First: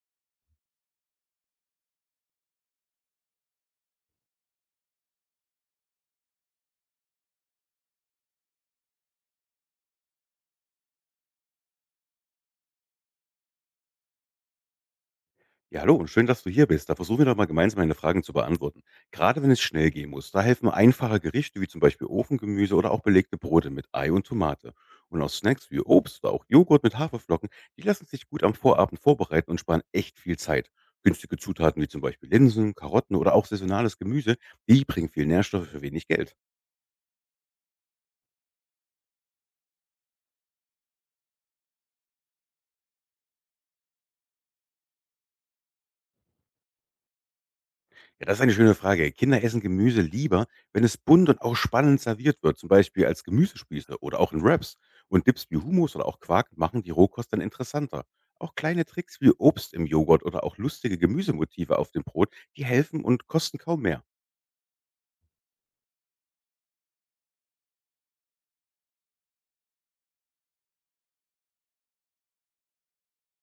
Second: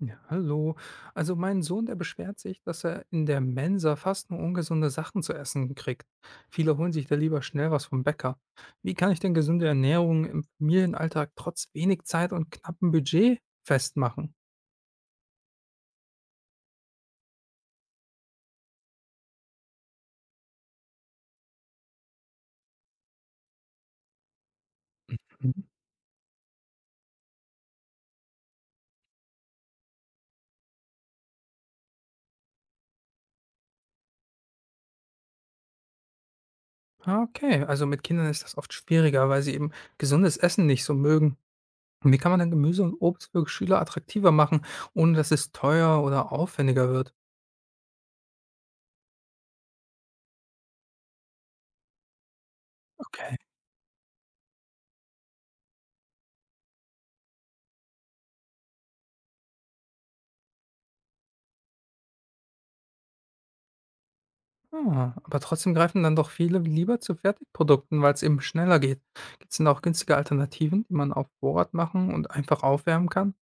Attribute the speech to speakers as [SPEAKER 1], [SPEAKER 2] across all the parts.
[SPEAKER 1] Ja, hallo. Also mein Sohn, der beschwert sich, dass er in der Mensa fast nur ungesunde Sachen zu essen kriegt. Viele holen sich da lieber schnell was vom Bäcker. Wie kann ich denn gesunde Ernährung im Familienalltag trotz wenig Zeit und knappem Budget festmachen?
[SPEAKER 2] Ja, hallo und schön, dass du hier bist. Da versuchen wir doch mal gemeinsam meine Fragen zu beantworten. Gerade wenn es schnell gehen muss, da helfen einfache Gerichte wie zum Beispiel Ofengemüse oder auch belegte Brote mit Ei und Tomate. Und auch
[SPEAKER 1] Mhm.
[SPEAKER 2] Snacks wie Obst oder auch Joghurt mit Haferflocken, die lassen sich gut am Vorabend vorbereiten und sparen echt viel Zeit. Günstige Zutaten wie zum Beispiel Linsen, Karotten oder auch saisonales Gemüse, die bringen viel Nährstoffe für wenig Geld.
[SPEAKER 1] Ah, okay, also mit Kindern ist das oft schwieriger, weil sie eben gesundes Essen nicht so mögen. Wie kann man dann Gemüse und Obst für Schüler attraktiver machen, ohne dass es teuer oder aufwendiger wird?
[SPEAKER 2] Ja, das ist eine schöne Frage. Kinder essen Gemüse lieber, wenn es bunt und auch spannend serviert wird, zum Beispiel als Gemüsespieße oder auch in Wraps. Und Dips wie Hummus oder auch Quark machen die Rohkost dann interessanter. Auch kleine Tricks wie Obst im Joghurt oder auch lustige Gemüsemotive auf dem Brot, die helfen und kosten kaum mehr.
[SPEAKER 1] Ah, aber trotzdem greifen dann doch viele lieber zu Fertigprodukten, weil es eben schneller geht. Gibt es denn auch günstige Alternativen, die man auf Vorrat machen und einfach aufwärmen kann?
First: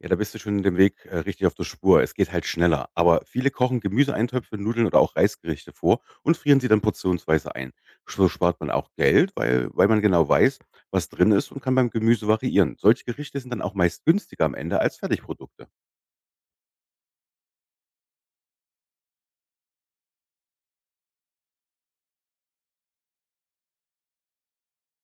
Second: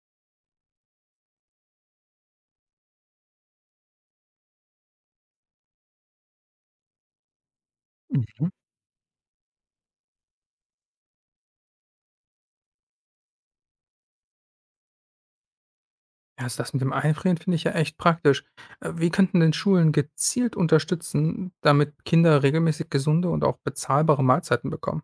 [SPEAKER 2] Ja, da bist du schon dem Weg, richtig auf der Spur. Es geht halt schneller. Aber viele kochen Gemüseeintöpfe, Nudeln oder auch Reisgerichte vor und frieren sie dann portionsweise ein. So
[SPEAKER 1] Mhm.
[SPEAKER 2] spart man auch Geld, weil man genau weiß, was drin ist und kann beim Gemüse variieren. Solche Gerichte sind dann auch meist günstiger am Ende als Fertigprodukte.
[SPEAKER 1] Ja, also das mit dem Einfrieren finde ich ja echt praktisch. Wie könnten denn Schulen gezielt unterstützen, damit Kinder regelmäßig gesunde und auch bezahlbare Mahlzeiten bekommen?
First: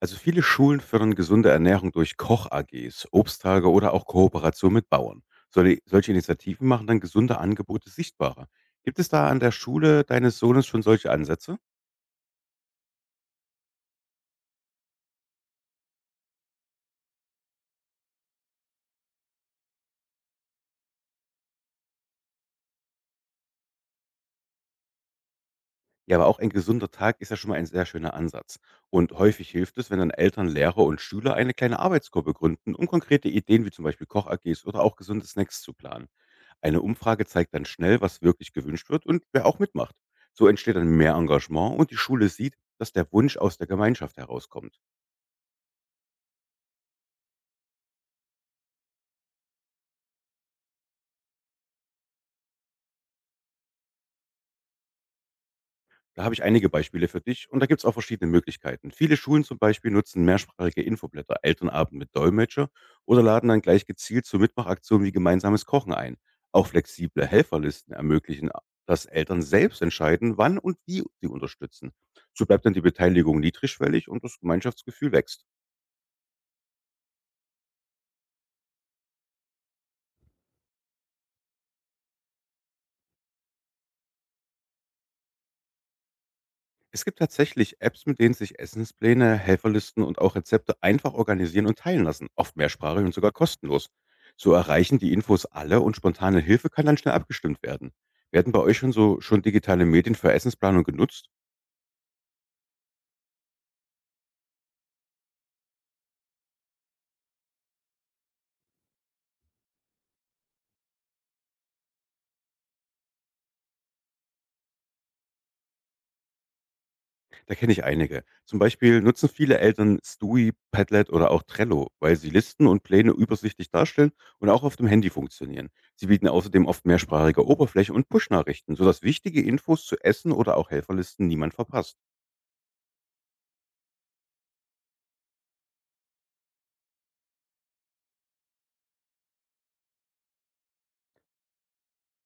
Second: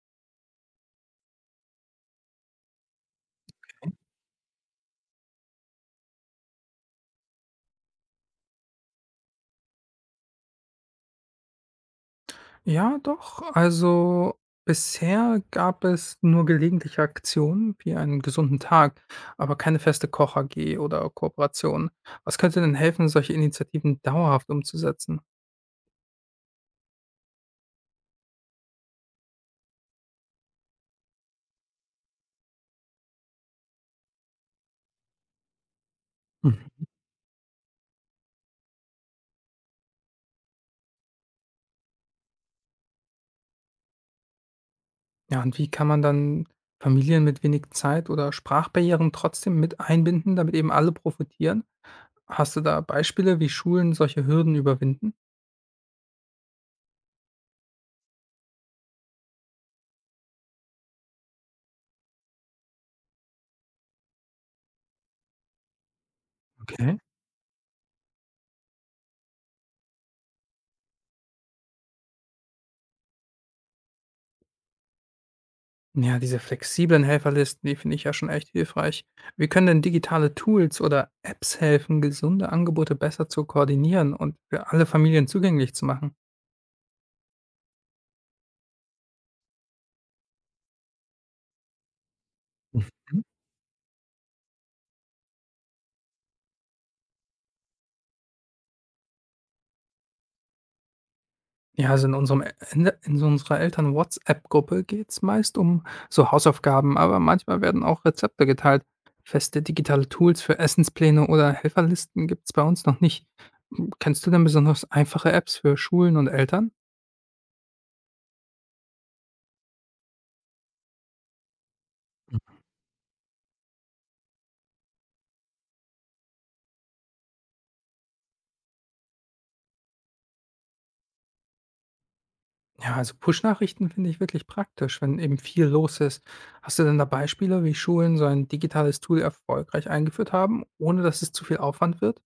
[SPEAKER 2] Also viele Schulen fördern gesunde Ernährung durch Koch-AGs, Obsttage oder auch Kooperation mit Bauern. Solche Initiativen machen dann gesunde Angebote sichtbarer. Gibt es da an der Schule deines Sohnes schon solche Ansätze?
[SPEAKER 1] Ja, doch. Also bisher gab es nur gelegentliche Aktionen wie einen gesunden Tag, aber keine feste Koch-AG oder Kooperation. Was könnte denn helfen, solche Initiativen dauerhaft umzusetzen?
[SPEAKER 2] Ja, aber auch ein gesunder Tag ist ja schon mal ein sehr schöner Ansatz. Und häufig hilft es, wenn dann Eltern, Lehrer und Schüler eine kleine Arbeitsgruppe gründen, um konkrete Ideen wie zum Beispiel Koch-AGs oder auch gesunde Snacks zu planen. Eine
[SPEAKER 1] Mhm.
[SPEAKER 2] Umfrage zeigt dann schnell, was wirklich gewünscht wird und wer auch mitmacht. So entsteht dann mehr Engagement und die Schule sieht, dass der Wunsch aus der Gemeinschaft herauskommt.
[SPEAKER 1] Ja, und wie kann man dann Familien mit wenig Zeit oder Sprachbarrieren trotzdem mit einbinden, damit eben alle profitieren? Hast du da Beispiele, wie Schulen solche Hürden überwinden?
[SPEAKER 2] Da habe ich einige Beispiele für dich und da gibt es auch verschiedene Möglichkeiten. Viele Schulen zum Beispiel nutzen mehrsprachige Infoblätter, Elternabend mit Dolmetscher oder laden dann gleich gezielt zu Mitmachaktionen wie gemeinsames Kochen ein. Auch
[SPEAKER 1] Okay.
[SPEAKER 2] flexible Helferlisten ermöglichen, dass Eltern selbst entscheiden, wann und wie sie unterstützen. So bleibt dann die Beteiligung niedrigschwellig und das Gemeinschaftsgefühl wächst.
[SPEAKER 1] Ja, diese flexiblen Helferlisten, die finde ich ja schon echt hilfreich. Wie können denn digitale Tools oder Apps helfen, gesunde Angebote besser zu koordinieren und für alle Familien zugänglich zu machen?
[SPEAKER 2] Es gibt tatsächlich Apps, mit denen sich Essenspläne, Helferlisten und auch Rezepte einfach organisieren und teilen lassen, oft mehrsprachig und
[SPEAKER 1] Mhm.
[SPEAKER 2] sogar kostenlos. So erreichen die Infos alle und spontane Hilfe kann dann schnell abgestimmt werden. Werden bei euch schon digitale Medien für Essensplanung genutzt?
[SPEAKER 1] Ja, also in unserer Eltern-WhatsApp-Gruppe geht es meist um so Hausaufgaben, aber manchmal werden auch Rezepte geteilt. Feste digitale Tools für Essenspläne oder Helferlisten gibt es bei uns noch nicht. Kennst du denn besonders einfache Apps für Schulen und Eltern?
[SPEAKER 2] Da kenne ich einige. Zum Beispiel nutzen viele Eltern Stewie, Padlet oder auch Trello, weil sie Listen und Pläne übersichtlich darstellen und auch auf dem Handy funktionieren. Sie bieten außerdem oft mehrsprachige Oberfläche und Push-Nachrichten, sodass wichtige Infos zu Essen oder auch Helferlisten niemand verpasst.
[SPEAKER 1] Ja, also Push-Nachrichten finde ich wirklich praktisch, wenn eben viel los ist. Hast du denn da Beispiele, wie Schulen so ein digitales Tool erfolgreich eingeführt haben, ohne dass es zu viel Aufwand wird?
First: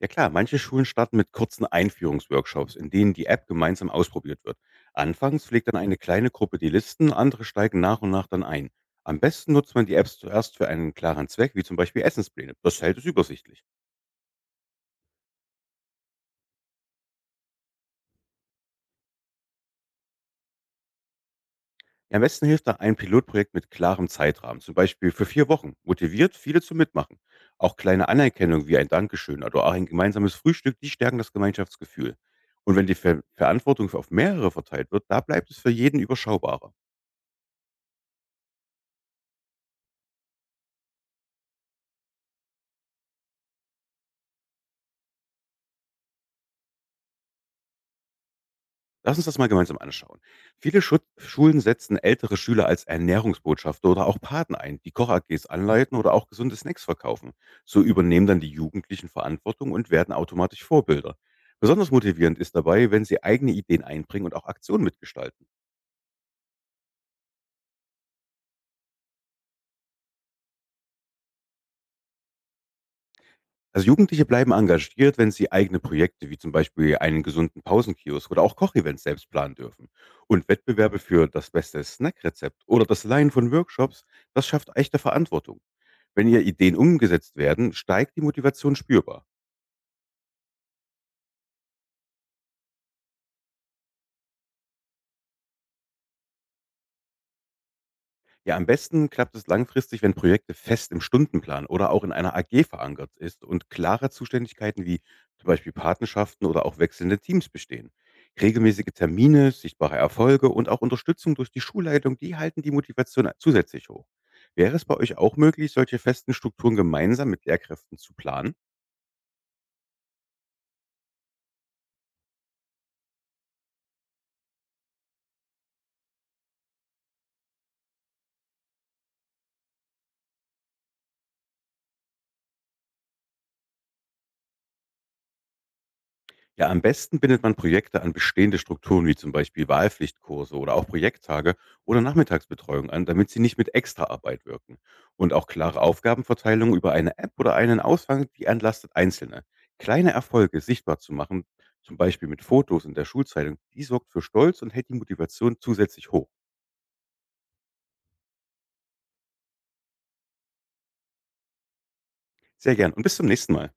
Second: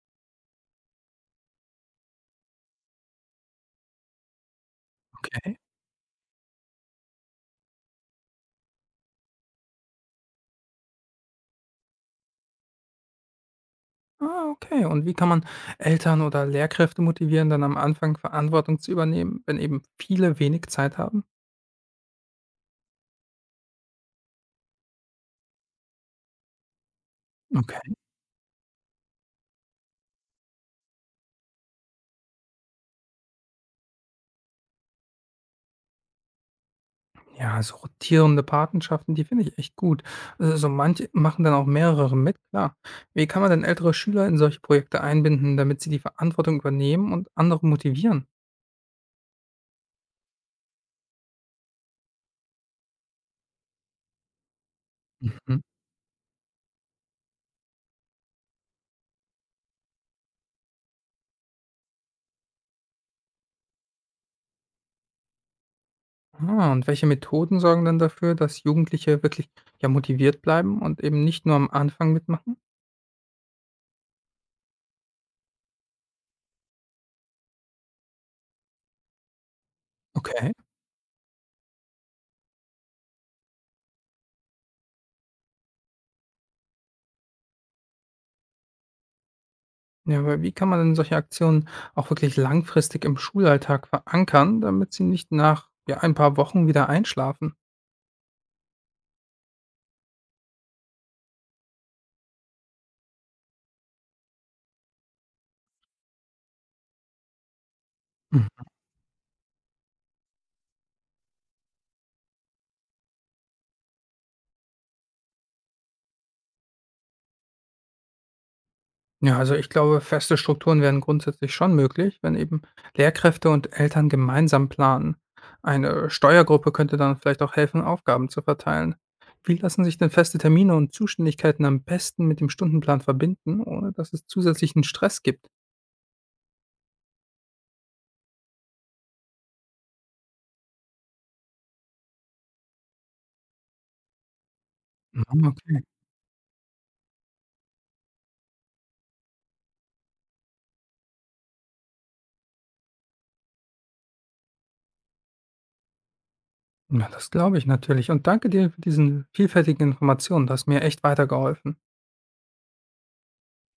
[SPEAKER 2] Ja klar, manche Schulen starten mit kurzen Einführungsworkshops, in denen die App gemeinsam ausprobiert wird. Anfangs
[SPEAKER 1] Okay.
[SPEAKER 2] pflegt dann eine kleine Gruppe die Listen, andere steigen nach und nach dann ein. Am besten nutzt man die Apps zuerst für einen klaren Zweck, wie zum Beispiel Essenspläne. Das hält es übersichtlich.
[SPEAKER 1] Ah, okay. Und wie kann man Eltern oder Lehrkräfte motivieren, dann am Anfang Verantwortung zu übernehmen, wenn eben viele wenig Zeit haben?
[SPEAKER 2] Ja, am besten hilft da ein Pilotprojekt mit klarem Zeitrahmen, zum Beispiel für 4 Wochen. Motiviert viele zum Mitmachen. Auch
[SPEAKER 1] Okay.
[SPEAKER 2] kleine Anerkennung wie ein Dankeschön oder auch ein gemeinsames Frühstück, die stärken das Gemeinschaftsgefühl. Und wenn die Verantwortung auf mehrere verteilt wird, da bleibt es für jeden überschaubarer.
[SPEAKER 1] Ja, so rotierende Patenschaften, die finde ich echt gut. Also so manche machen dann auch mehrere mit, klar. Wie kann man denn ältere Schüler in solche Projekte einbinden, damit sie die Verantwortung übernehmen und andere motivieren?
[SPEAKER 2] Lass uns das mal gemeinsam anschauen. Viele Schulen setzen ältere Schüler als Ernährungsbotschafter oder auch Paten ein, die Koch-AGs
[SPEAKER 1] Mhm.
[SPEAKER 2] anleiten oder auch gesunde Snacks verkaufen. So übernehmen dann die Jugendlichen Verantwortung und werden automatisch Vorbilder. Besonders motivierend ist dabei, wenn sie eigene Ideen einbringen und auch Aktionen mitgestalten.
[SPEAKER 1] Ah, und welche Methoden sorgen dann dafür, dass Jugendliche wirklich, ja, motiviert bleiben und eben nicht nur am Anfang mitmachen?
[SPEAKER 2] Also Jugendliche bleiben engagiert, wenn sie eigene Projekte wie zum Beispiel einen gesunden Pausenkiosk oder auch Kochevents selbst planen dürfen. Und
[SPEAKER 1] Okay.
[SPEAKER 2] Wettbewerbe für das beste Snackrezept oder das Leihen von Workshops, das schafft echte Verantwortung. Wenn ihr Ideen umgesetzt werden, steigt die Motivation spürbar.
[SPEAKER 1] Ja, aber wie kann man denn solche Aktionen auch wirklich langfristig im Schulalltag verankern, damit sie nicht nach, ja, ein paar Wochen wieder einschlafen?
[SPEAKER 2] Ja, am besten klappt es langfristig, wenn Projekte fest im Stundenplan oder auch in einer AG verankert ist und klare Zuständigkeiten wie zum Beispiel Patenschaften oder auch wechselnde Teams bestehen. Regelmäßige Termine, sichtbare Erfolge und auch Unterstützung durch die Schulleitung, die halten die Motivation zusätzlich hoch. Wäre es bei euch auch möglich, solche festen Strukturen gemeinsam mit Lehrkräften zu planen?
[SPEAKER 1] Ja, also ich glaube, feste Strukturen wären grundsätzlich schon möglich, wenn eben Lehrkräfte und Eltern gemeinsam planen. Eine Steuergruppe könnte dann vielleicht auch helfen, Aufgaben zu verteilen. Wie lassen sich denn feste Termine und Zuständigkeiten am besten mit dem Stundenplan verbinden, ohne dass es zusätzlichen Stress gibt?
[SPEAKER 2] Ja, am besten bindet man Projekte an bestehende Strukturen wie zum Beispiel Wahlpflichtkurse oder auch Projekttage oder Nachmittagsbetreuung an, damit sie nicht mit Extraarbeit wirken. Und
[SPEAKER 1] Mhm,
[SPEAKER 2] auch klare
[SPEAKER 1] okay.
[SPEAKER 2] Aufgabenverteilung über eine App oder einen Aushang, die entlastet Einzelne. Kleine Erfolge sichtbar zu machen, zum Beispiel mit Fotos in der Schulzeitung, die sorgt für Stolz und hält die Motivation zusätzlich hoch.
[SPEAKER 1] Ja, das glaube ich natürlich. Und danke dir für diesen vielfältigen Informationen. Das hat mir echt weitergeholfen.
[SPEAKER 2] Sehr gern und bis zum nächsten Mal.